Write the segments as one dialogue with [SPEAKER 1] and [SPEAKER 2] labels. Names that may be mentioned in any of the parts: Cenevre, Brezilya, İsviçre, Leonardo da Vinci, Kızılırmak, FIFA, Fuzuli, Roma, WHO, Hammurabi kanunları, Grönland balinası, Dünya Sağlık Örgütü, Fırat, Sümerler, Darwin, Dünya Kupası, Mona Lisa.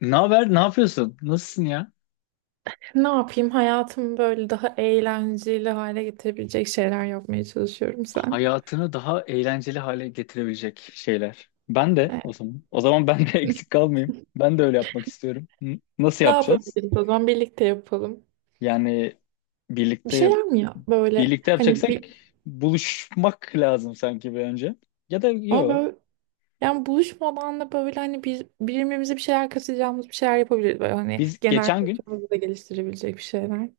[SPEAKER 1] Ne haber? Ne yapıyorsun? Nasılsın ya?
[SPEAKER 2] Ne yapayım? Hayatımı böyle daha eğlenceli hale getirebilecek şeyler yapmaya çalışıyorum sen.
[SPEAKER 1] Hayatını daha eğlenceli hale getirebilecek şeyler. Ben de
[SPEAKER 2] Ee,
[SPEAKER 1] o zaman. O zaman ben de eksik kalmayayım. Ben de öyle yapmak istiyorum. Hı? Nasıl
[SPEAKER 2] Ne
[SPEAKER 1] yapacağız?
[SPEAKER 2] yapabiliriz o zaman? Birlikte yapalım.
[SPEAKER 1] Yani
[SPEAKER 2] Bir
[SPEAKER 1] birlikte yap
[SPEAKER 2] şeyler mi ya? Böyle
[SPEAKER 1] birlikte
[SPEAKER 2] hani
[SPEAKER 1] yapacaksak
[SPEAKER 2] bir
[SPEAKER 1] buluşmak lazım sanki bir önce. Ya da
[SPEAKER 2] ama
[SPEAKER 1] yok.
[SPEAKER 2] böyle Yani buluşmadan da böyle hani bir, birbirimize bir şeyler katacağımız bir şeyler yapabiliriz. Böyle hani
[SPEAKER 1] Biz
[SPEAKER 2] genel
[SPEAKER 1] geçen gün
[SPEAKER 2] kültürümüzü de geliştirebilecek bir şeyler.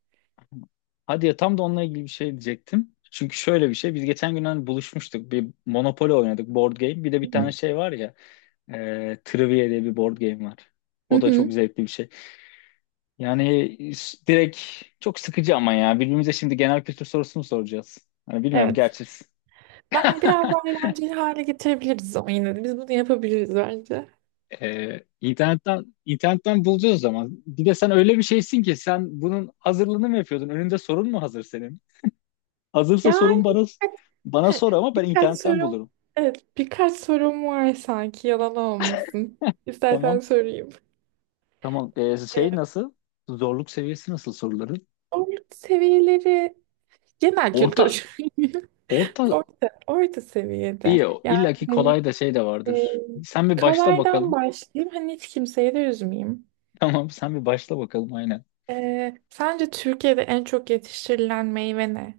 [SPEAKER 1] Hadi ya, tam da onunla ilgili bir şey diyecektim. Çünkü şöyle bir şey. Biz geçen gün hani buluşmuştuk. Bir Monopoly oynadık. Board game. Bir de bir
[SPEAKER 2] Hı
[SPEAKER 1] tane
[SPEAKER 2] hı.
[SPEAKER 1] şey var ya. Trivia diye bir board game var. O
[SPEAKER 2] Hı.
[SPEAKER 1] da çok zevkli bir şey. Yani direkt çok sıkıcı ama ya. Birbirimize şimdi genel kültür sorusunu soracağız. Hani bilmiyorum
[SPEAKER 2] Evet.
[SPEAKER 1] gerçi.
[SPEAKER 2] Ben biraz daha eğlenceli hale getirebiliriz ama yine de biz bunu yapabiliriz bence.
[SPEAKER 1] Internetten bulacağız o zaman. Bir de sen öyle bir şeysin ki sen bunun hazırlığını mı yapıyordun? Önünde sorun mu hazır senin? Hazırsa sorun
[SPEAKER 2] Yani
[SPEAKER 1] bana sor ama ben
[SPEAKER 2] Birkaç
[SPEAKER 1] internetten
[SPEAKER 2] sorum,
[SPEAKER 1] bulurum.
[SPEAKER 2] evet, birkaç sorum var sanki yalan olmasın.
[SPEAKER 1] Tamam.
[SPEAKER 2] İstersen sorayım.
[SPEAKER 1] Tamam.
[SPEAKER 2] Ee,
[SPEAKER 1] Şey nasıl? Zorluk seviyesi nasıl soruların?
[SPEAKER 2] Orta seviyeleri, genel
[SPEAKER 1] Orta.
[SPEAKER 2] kültür.
[SPEAKER 1] Orta.
[SPEAKER 2] Orta, orta seviyede.
[SPEAKER 1] İyi o.
[SPEAKER 2] Yani
[SPEAKER 1] İlla ki
[SPEAKER 2] hani,
[SPEAKER 1] kolay da şey de
[SPEAKER 2] e,
[SPEAKER 1] vardır. Sen bir başla
[SPEAKER 2] Kolaydan
[SPEAKER 1] bakalım.
[SPEAKER 2] başlayayım. Hani hiç kimseyi de üzmeyeyim.
[SPEAKER 1] Tamam sen bir başla bakalım aynen.
[SPEAKER 2] Sence Türkiye'de en çok yetiştirilen meyve ne?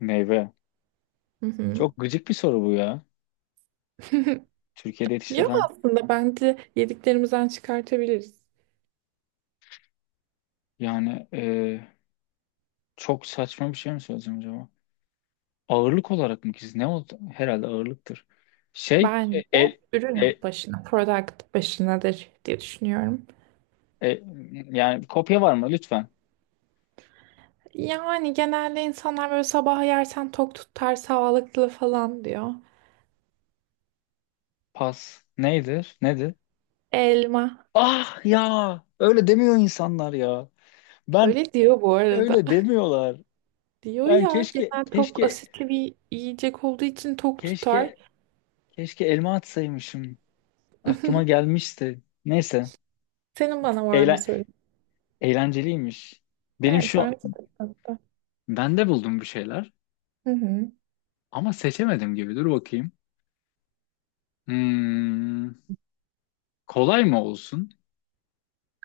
[SPEAKER 1] Meyve.
[SPEAKER 2] Hı hı.
[SPEAKER 1] Çok gıcık bir soru bu ya. Türkiye'de
[SPEAKER 2] Yok,
[SPEAKER 1] yetiştirilen,
[SPEAKER 2] aslında bence yediklerimizden çıkartabiliriz.
[SPEAKER 1] yani çok saçma bir şey mi söyleyeceğim acaba? Ağırlık olarak mı ki? Ne oldu? Herhalde ağırlıktır. Şey e,
[SPEAKER 2] Bence
[SPEAKER 1] el
[SPEAKER 2] ürün
[SPEAKER 1] e,
[SPEAKER 2] başına, product başınadır diye düşünüyorum.
[SPEAKER 1] e, Yani kopya var mı lütfen?
[SPEAKER 2] Yani genelde insanlar böyle sabah yersen tok tutar sağlıklı falan diyor.
[SPEAKER 1] Pas. Neydir? Nedir?
[SPEAKER 2] Elma.
[SPEAKER 1] Ah ya, öyle demiyor insanlar ya. Ben
[SPEAKER 2] Öyle diyor bu arada.
[SPEAKER 1] öyle demiyorlar.
[SPEAKER 2] Diyor
[SPEAKER 1] Ben
[SPEAKER 2] ya,
[SPEAKER 1] keşke
[SPEAKER 2] genel tok
[SPEAKER 1] keşke
[SPEAKER 2] asitli bir yiyecek olduğu için tok tutar.
[SPEAKER 1] keşke Keşke elma atsaymışım. Aklıma gelmişti. Neyse.
[SPEAKER 2] Senin bana var mı
[SPEAKER 1] Eğlen
[SPEAKER 2] sorun?
[SPEAKER 1] Eğlenceliymiş. Benim
[SPEAKER 2] Evet ben
[SPEAKER 1] şu
[SPEAKER 2] de-
[SPEAKER 1] Ben de buldum bir şeyler
[SPEAKER 2] Hı hı.
[SPEAKER 1] ama seçemedim gibi. Dur bakayım. Hmm, Kolay mı olsun?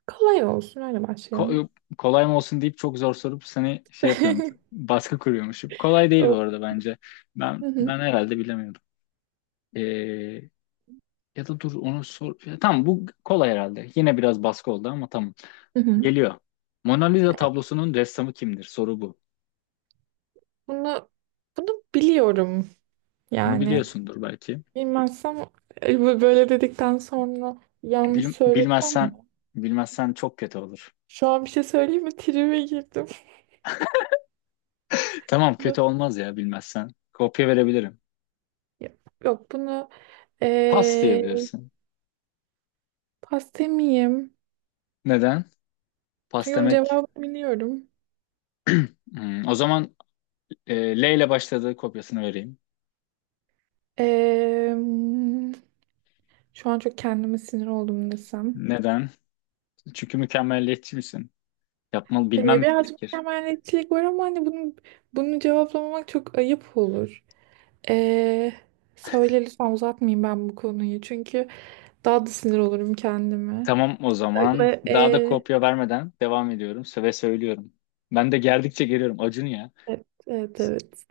[SPEAKER 2] Kolay olsun, öyle başlayalım.
[SPEAKER 1] Ko- kolay mı olsun deyip çok zor sorup seni şey yapıyormuşum. Baskı kuruyormuşum. Kolay değil bu
[SPEAKER 2] O-
[SPEAKER 1] arada bence.
[SPEAKER 2] Hı
[SPEAKER 1] Ben
[SPEAKER 2] hı.
[SPEAKER 1] ben herhalde bilemiyordum. Ee, Ya da dur, onu sor. Ya, tamam, bu kolay herhalde. Yine biraz baskı oldu ama tamam.
[SPEAKER 2] Hı hı.
[SPEAKER 1] Geliyor. Mona Lisa tablosunun ressamı kimdir? Soru bu.
[SPEAKER 2] Bunu bunu biliyorum
[SPEAKER 1] Bunu
[SPEAKER 2] yani.
[SPEAKER 1] biliyorsundur belki.
[SPEAKER 2] Bilmezsem, böyle dedikten sonra yanlış
[SPEAKER 1] Bil-
[SPEAKER 2] söylesem...
[SPEAKER 1] bilmezsen bilmezsen çok kötü olur.
[SPEAKER 2] Şu an bir şey söyleyeyim mi? Tribe girdim.
[SPEAKER 1] Tamam, kötü olmaz ya bilmezsen. Kopya verebilirim.
[SPEAKER 2] Ya- Yok bunu,
[SPEAKER 1] Pas
[SPEAKER 2] eee
[SPEAKER 1] diyebilirsin.
[SPEAKER 2] pas demeyeyim.
[SPEAKER 1] Neden? Pas
[SPEAKER 2] Çünkü bunun
[SPEAKER 1] demek.
[SPEAKER 2] cevabını biliyorum.
[SPEAKER 1] O zaman e, L ile başladığı kopyasını vereyim.
[SPEAKER 2] Eee, şu an çok kendime sinir oldum desem.
[SPEAKER 1] Neden? Çünkü mükemmelliyetçi misin? Yapmalı bilmem mi
[SPEAKER 2] Birazcık
[SPEAKER 1] gerekir?
[SPEAKER 2] mükemmeliyetçilik var ama hani bunu cevaplamamak çok ayıp olur. Eee söyle lütfen, uzatmayayım ben bu konuyu. Çünkü daha da sinir olurum kendime.
[SPEAKER 1] Tamam o zaman.
[SPEAKER 2] Ve,
[SPEAKER 1] Daha da
[SPEAKER 2] eee,
[SPEAKER 1] kopya vermeden devam ediyorum. Söylüyorum. Ben de gerdikçe geliyorum. Acun ya.
[SPEAKER 2] evet, evet, evet.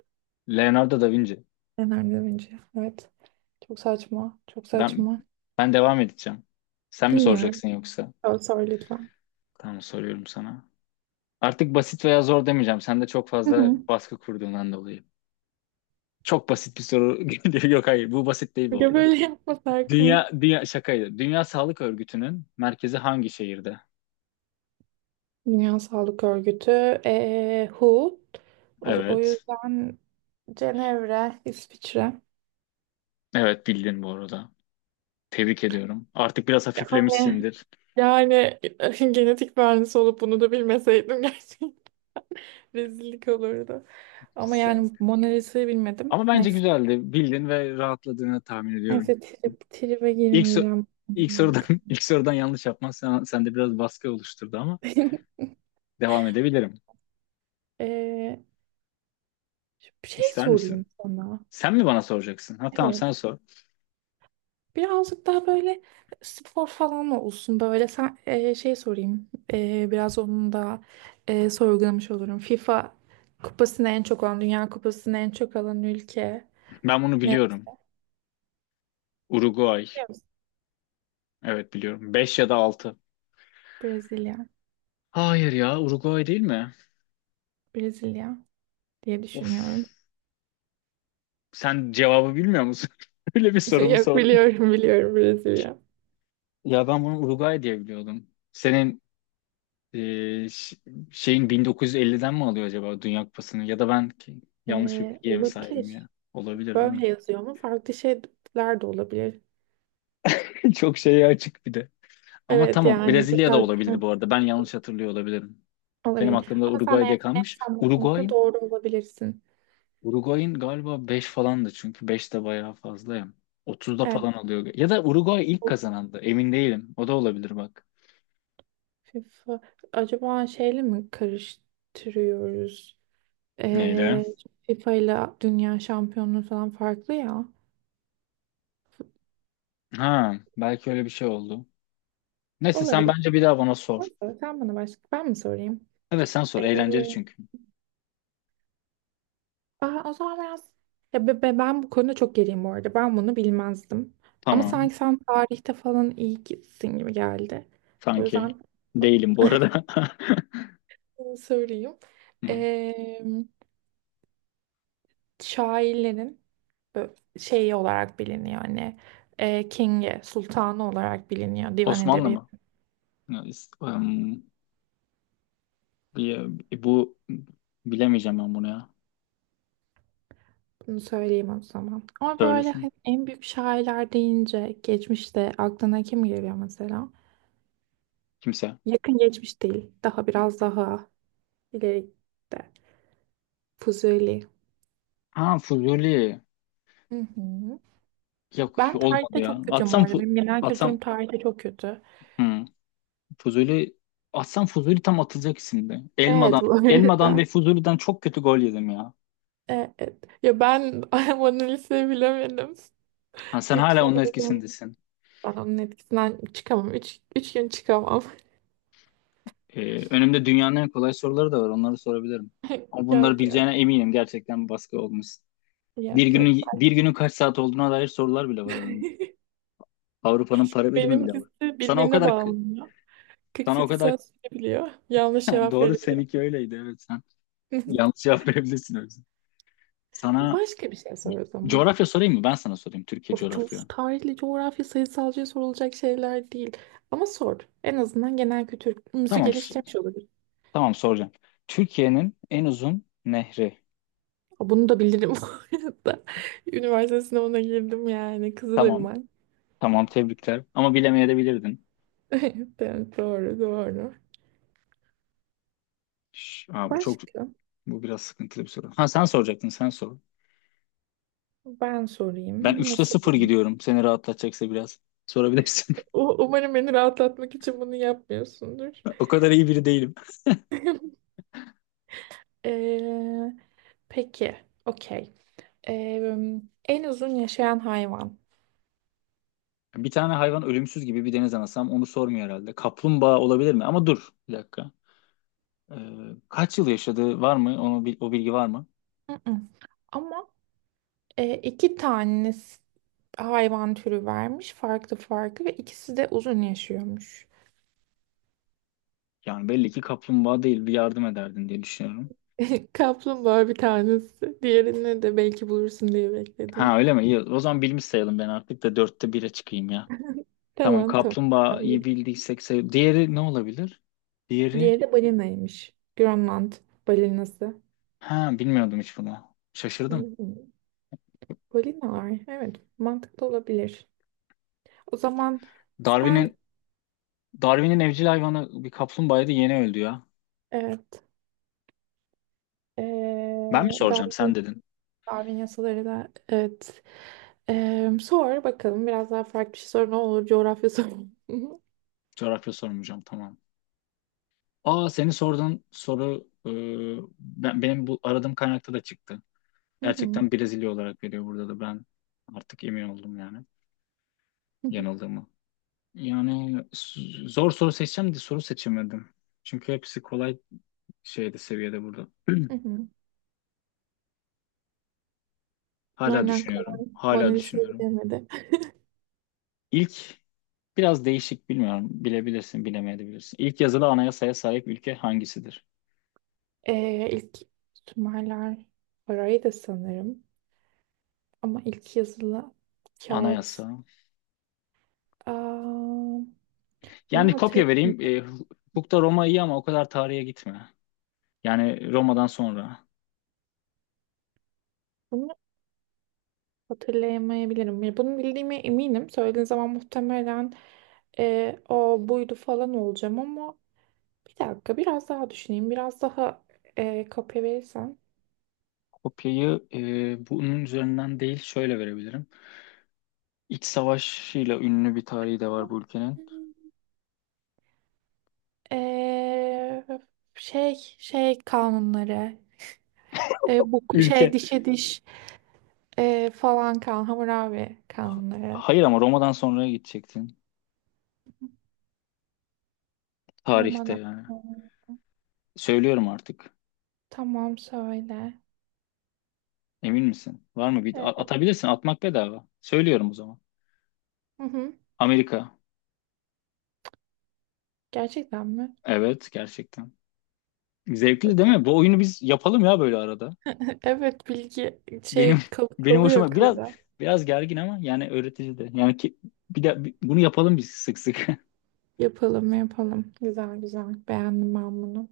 [SPEAKER 1] Leonardo da Vinci.
[SPEAKER 2] Enerjiden önce. Evet. Çok saçma. Çok
[SPEAKER 1] Ben
[SPEAKER 2] saçma.
[SPEAKER 1] ben devam edeceğim. Sen mi
[SPEAKER 2] Dinliyorum.
[SPEAKER 1] soracaksın yoksa?
[SPEAKER 2] Sor, sor lütfen.
[SPEAKER 1] Tamam, soruyorum sana. Artık basit veya zor demeyeceğim. Sen de çok
[SPEAKER 2] Hı
[SPEAKER 1] fazla
[SPEAKER 2] hı.
[SPEAKER 1] baskı kurduğundan dolayı. Çok basit bir soru geliyor. Yok, hayır, bu basit değil bu
[SPEAKER 2] Ya
[SPEAKER 1] arada.
[SPEAKER 2] böyle yapmasak mı?
[SPEAKER 1] Dünya şakaydı. Dünya Sağlık Örgütü'nün merkezi hangi şehirde?
[SPEAKER 2] Dünya Sağlık Örgütü, WHO. O
[SPEAKER 1] Evet.
[SPEAKER 2] yüzden Cenevre, İsviçre.
[SPEAKER 1] Evet, bildin bu arada. Tebrik ediyorum. Artık biraz
[SPEAKER 2] Yani,
[SPEAKER 1] hafiflemişsindir.
[SPEAKER 2] yani genetik mühendisi olup bunu da bilmeseydim gerçekten rezillik olurdu. Ama
[SPEAKER 1] Sen-
[SPEAKER 2] yani Mona Lisa'yı bilmedim.
[SPEAKER 1] Ama bence
[SPEAKER 2] Neyse.
[SPEAKER 1] güzeldi. Bildin ve rahatladığını tahmin ediyorum.
[SPEAKER 2] Neyse, tribe
[SPEAKER 1] İlk, so-
[SPEAKER 2] girmeyeceğim.
[SPEAKER 1] ilk sorudan ilk sorudan yanlış yapman, sen, sende biraz baskı oluşturdu ama
[SPEAKER 2] Yok.
[SPEAKER 1] devam edebilirim.
[SPEAKER 2] Eee, bir şey
[SPEAKER 1] İster
[SPEAKER 2] sorayım
[SPEAKER 1] misin?
[SPEAKER 2] sana.
[SPEAKER 1] Sen mi bana soracaksın? Ha, tamam,
[SPEAKER 2] Evet.
[SPEAKER 1] sen sor.
[SPEAKER 2] Birazcık daha böyle spor falan olsun, böyle sen biraz onun da sorgulamış olurum. FIFA kupasını en çok alan, Dünya Kupası'nı en çok alan ülke
[SPEAKER 1] Ben bunu
[SPEAKER 2] ne,
[SPEAKER 1] biliyorum. Uruguay.
[SPEAKER 2] biliyor musun?
[SPEAKER 1] Evet, biliyorum. 5 ya da 6.
[SPEAKER 2] Brezilya.
[SPEAKER 1] Hayır ya, Uruguay değil mi?
[SPEAKER 2] Brezilya diye düşünüyorum.
[SPEAKER 1] Of. Sen cevabı bilmiyor musun? Öyle bir sorumu
[SPEAKER 2] Yok,
[SPEAKER 1] sordun.
[SPEAKER 2] biliyorum, biliyorum, Brezilya.
[SPEAKER 1] Ya ben bunu Uruguay diye biliyordum. Senin e, ş- şeyin 1950'den mi alıyor acaba Dünya Kupası'nı? Ya da ben yanlış bir
[SPEAKER 2] E,
[SPEAKER 1] bilgiye mi sahibim ya?
[SPEAKER 2] olabilir.
[SPEAKER 1] Olabilir değil mi?
[SPEAKER 2] Böyle yazıyor mu? Farklı şeyler de olabilir.
[SPEAKER 1] Çok şeye açık bir de. Ama
[SPEAKER 2] Evet,
[SPEAKER 1] tamam,
[SPEAKER 2] yani
[SPEAKER 1] Brezilya da
[SPEAKER 2] bakar,
[SPEAKER 1] olabilir bu arada. Ben yanlış hatırlıyor olabilirim. Benim
[SPEAKER 2] olabilir.
[SPEAKER 1] aklımda
[SPEAKER 2] Ama sen
[SPEAKER 1] Uruguay
[SPEAKER 2] eğer
[SPEAKER 1] diye kalmış.
[SPEAKER 2] netsem bu konuda doğru olabilirsin.
[SPEAKER 1] Uruguay'ın galiba 5 falandı çünkü 5 de bayağı fazla ya. 30'da
[SPEAKER 2] Evet.
[SPEAKER 1] falan alıyor. Ya da Uruguay ilk kazanandı. Emin değilim. O da olabilir bak.
[SPEAKER 2] FIFA acaba şeyle mi karıştırıyoruz?
[SPEAKER 1] Neyle?
[SPEAKER 2] Ee, FIFA ile dünya şampiyonluğu falan farklı ya.
[SPEAKER 1] Ha, belki öyle bir şey oldu. Neyse, sen
[SPEAKER 2] Olabilir.
[SPEAKER 1] bence bir daha bana sor.
[SPEAKER 2] Neyse, sen bana başka, ben mi sorayım?
[SPEAKER 1] Evet sen sor.
[SPEAKER 2] Ee,
[SPEAKER 1] Eğlenceli çünkü.
[SPEAKER 2] O zaman biraz, ya ben bu konuda çok geriyim bu arada. Ben bunu bilmezdim. Ama
[SPEAKER 1] Tamam.
[SPEAKER 2] sanki sen tarihte falan iyi gitsin gibi geldi. O
[SPEAKER 1] Sanki.
[SPEAKER 2] yüzden
[SPEAKER 1] Değilim bu arada.
[SPEAKER 2] sorayım.
[SPEAKER 1] Hı hı.
[SPEAKER 2] Şairlerin e, şeyi olarak biliniyor. Hani King'i, sultanı olarak biliniyor, divan
[SPEAKER 1] Osmanlı mı?
[SPEAKER 2] edebiyatı.
[SPEAKER 1] Ya, is- em, bir- bu bilemeyeceğim ben bunu ya.
[SPEAKER 2] Bunu söyleyeyim o zaman. Ama böyle
[SPEAKER 1] Söylesin
[SPEAKER 2] hani en büyük şairler deyince geçmişte aklına kim geliyor mesela?
[SPEAKER 1] kimse.
[SPEAKER 2] Yakın geçmiş değil. Daha biraz daha ileride. Fuzuli.
[SPEAKER 1] Ha, Fuzuli.
[SPEAKER 2] Hı hı.
[SPEAKER 1] Yok,
[SPEAKER 2] Ben
[SPEAKER 1] olmadı
[SPEAKER 2] tarihte
[SPEAKER 1] ya.
[SPEAKER 2] çok kötüyüm bu
[SPEAKER 1] Atsam
[SPEAKER 2] arada.
[SPEAKER 1] fu-
[SPEAKER 2] Benim genel kültürüm
[SPEAKER 1] atsam
[SPEAKER 2] tarihte çok kötü.
[SPEAKER 1] Hı. Fuzuli Fuzuli tam atılacak isimdi.
[SPEAKER 2] Evet
[SPEAKER 1] Elmadan,
[SPEAKER 2] bu
[SPEAKER 1] Elmadan ve
[SPEAKER 2] arada.
[SPEAKER 1] Fuzuli'den çok kötü gol yedim ya.
[SPEAKER 2] Evet. Ya, ben Mona Lisa'yı bilemedim.
[SPEAKER 1] Ha, sen hala
[SPEAKER 2] Lütfen.
[SPEAKER 1] onun etkisindesin.
[SPEAKER 2] Ben onun etkisinden çıkamam. Üç gün çıkamam.
[SPEAKER 1] Önümde dünyanın en kolay soruları da var. Onları sorabilirim. Ama bunları
[SPEAKER 2] Yok yok.
[SPEAKER 1] bileceğine eminim. Gerçekten bir baskı olmuş. Bir
[SPEAKER 2] Yok yok.
[SPEAKER 1] günün, bir günün kaç saat olduğuna dair sorular bile var önümde. Avrupa'nın para birimi bile var.
[SPEAKER 2] Benimkisi
[SPEAKER 1] Sana o
[SPEAKER 2] birbirine
[SPEAKER 1] kadar k-
[SPEAKER 2] bağlanıyor.
[SPEAKER 1] sana o
[SPEAKER 2] 48
[SPEAKER 1] kadar
[SPEAKER 2] saat sürebiliyor. Yanlış cevap
[SPEAKER 1] Doğru,
[SPEAKER 2] verebilirim.
[SPEAKER 1] seninki öyleydi. Evet sen yanlış cevap verebilirsin o yüzden. Sana
[SPEAKER 2] Başka bir şey sor o zaman.
[SPEAKER 1] coğrafya sorayım mı? Ben sana sorayım. Türkiye
[SPEAKER 2] Of, çok
[SPEAKER 1] coğrafya.
[SPEAKER 2] tarihli, coğrafya, sayısalcıya sorulacak şeyler değil. Ama sor. En azından genel kültürümüzü
[SPEAKER 1] Tamam.
[SPEAKER 2] geliştirmiş olabilir.
[SPEAKER 1] Tamam, soracağım. Türkiye'nin en uzun nehri.
[SPEAKER 2] Aa, bunu da bilirim bu arada. Üniversite sınavına girdim yani.
[SPEAKER 1] Tamam.
[SPEAKER 2] Kızılırmak.
[SPEAKER 1] Tamam, tebrikler. Ama bilemeyebilirdin.
[SPEAKER 2] Evet, doğru doğru.
[SPEAKER 1] Aa,
[SPEAKER 2] Başka?
[SPEAKER 1] bu biraz sıkıntılı bir soru. Ha, sen soracaktın, sen sor.
[SPEAKER 2] Ben
[SPEAKER 1] Ben
[SPEAKER 2] sorayım. Ne
[SPEAKER 1] üçte sıfır
[SPEAKER 2] sorayım?
[SPEAKER 1] gidiyorum. Seni rahatlatacaksa biraz. Sorabilirsin.
[SPEAKER 2] Umarım beni rahatlatmak için bunu yapmıyorsundur.
[SPEAKER 1] O kadar iyi biri değilim.
[SPEAKER 2] Ee, peki. Okey. Ee, en uzun yaşayan hayvan.
[SPEAKER 1] Bir tane hayvan ölümsüz gibi, bir deniz anası, onu sormuyor herhalde. Kaplumbağa olabilir mi? Ama dur bir dakika. Ee, Kaç yıl yaşadığı var mı? Onu, o bilgi var mı?
[SPEAKER 2] Mm-mm. Ama e, iki tane s- hayvan türü vermiş. Farklı farklı, ve ikisi de uzun yaşıyormuş.
[SPEAKER 1] Yani belli ki kaplumbağa değil, bir yardım ederdin diye düşünüyorum.
[SPEAKER 2] Kaplumbağa bir tanesi. Diğerini de belki bulursun diye bekledim.
[SPEAKER 1] Ha öyle mi? İyi. O zaman bilmiş sayalım, ben artık da dörtte bire çıkayım ya. Tamam,
[SPEAKER 2] Tamam tamam. Ben
[SPEAKER 1] kaplumbağayı
[SPEAKER 2] bil-
[SPEAKER 1] bildiysek diğeri ne olabilir? Diğeri
[SPEAKER 2] Diğeri de balinaymış. Grönland balinası.
[SPEAKER 1] ha, bilmiyordum hiç bunu.
[SPEAKER 2] Hı
[SPEAKER 1] Şaşırdım.
[SPEAKER 2] hı. Balinalar. Evet, mantıklı olabilir. O zaman sen,
[SPEAKER 1] Darwin'in Darwin'in evcil hayvanı bir kaplumbağaydı, yeni öldü ya.
[SPEAKER 2] evet, e,
[SPEAKER 1] Ben mi soracağım,
[SPEAKER 2] Darwin,
[SPEAKER 1] sen dedin.
[SPEAKER 2] Darwin yasaları da, evet. E, sor bakalım, biraz daha farklı bir şey sor ne olur, coğrafya sor.
[SPEAKER 1] Coğrafya sormayacağım, tamam. Aa, senin sorduğun soru, benim bu aradığım kaynakta da çıktı.
[SPEAKER 2] Hı hı,
[SPEAKER 1] Gerçekten Brezilya olarak veriyor burada da, ben artık emin oldum yani
[SPEAKER 2] hı hı,
[SPEAKER 1] yanıldığımı. Yani zor soru seçeceğim de soru seçemedim. Çünkü hepsi kolay şeyde, seviyede burada.
[SPEAKER 2] hı hı.
[SPEAKER 1] Hala
[SPEAKER 2] Aynen
[SPEAKER 1] düşünüyorum.
[SPEAKER 2] kolay. Mona
[SPEAKER 1] Hala
[SPEAKER 2] Lisa'yı
[SPEAKER 1] düşünüyorum.
[SPEAKER 2] bilemedi.
[SPEAKER 1] İlk Biraz değişik, bilmiyorum. Bilebilirsin, bilemeyebilirsin. İlk yazılı anayasaya sahip ülke hangisidir?
[SPEAKER 2] E, ilk Sümerler, parayı da sanırım, ama ilk yazılı kağıt.
[SPEAKER 1] Anayasa.
[SPEAKER 2] Aa, bunu
[SPEAKER 1] Yani kopya vereyim.
[SPEAKER 2] hatırlamıyorum.
[SPEAKER 1] Hukukta Roma iyi ama o kadar tarihe gitme. Yani Roma'dan sonra.
[SPEAKER 2] Hatırlayamayabilirim. Ya, bunu bildiğime eminim. Söylediğin zaman muhtemelen o buydu falan olacağım, ama bir dakika biraz daha düşüneyim. Biraz daha kopya verirsen.
[SPEAKER 1] Kopyayı bunun üzerinden değil, şöyle verebilirim. İç savaşıyla ünlü bir tarihi de var bu ülkenin.
[SPEAKER 2] E, şey kanunları. Bu şey,
[SPEAKER 1] Ülke.
[SPEAKER 2] dişe diş, e, falan kan Hammurabi kanunları.
[SPEAKER 1] Hayır, ama Roma'dan sonraya gidecektin. Tarihte
[SPEAKER 2] Roma'dan.
[SPEAKER 1] yani. Söylüyorum artık.
[SPEAKER 2] Tamam, söyle.
[SPEAKER 1] Emin misin? Var mı? Bir
[SPEAKER 2] E,
[SPEAKER 1] atabilirsin. Atmak bedava. Söylüyorum o zaman.
[SPEAKER 2] hı hı.
[SPEAKER 1] Amerika.
[SPEAKER 2] Gerçekten mi?
[SPEAKER 1] Evet, gerçekten. Zevkli değil
[SPEAKER 2] Okey.
[SPEAKER 1] mi? Bu oyunu biz yapalım ya böyle arada.
[SPEAKER 2] Evet bilgi
[SPEAKER 1] Benim
[SPEAKER 2] şey
[SPEAKER 1] benim
[SPEAKER 2] kalıyor
[SPEAKER 1] hoşuma biraz
[SPEAKER 2] akılda.
[SPEAKER 1] biraz gergin ama yani öğretici de. Yani ki, bir de bunu yapalım biz sık sık.
[SPEAKER 2] Yapalım yapalım. Güzel güzel. Beğendim ben bunu.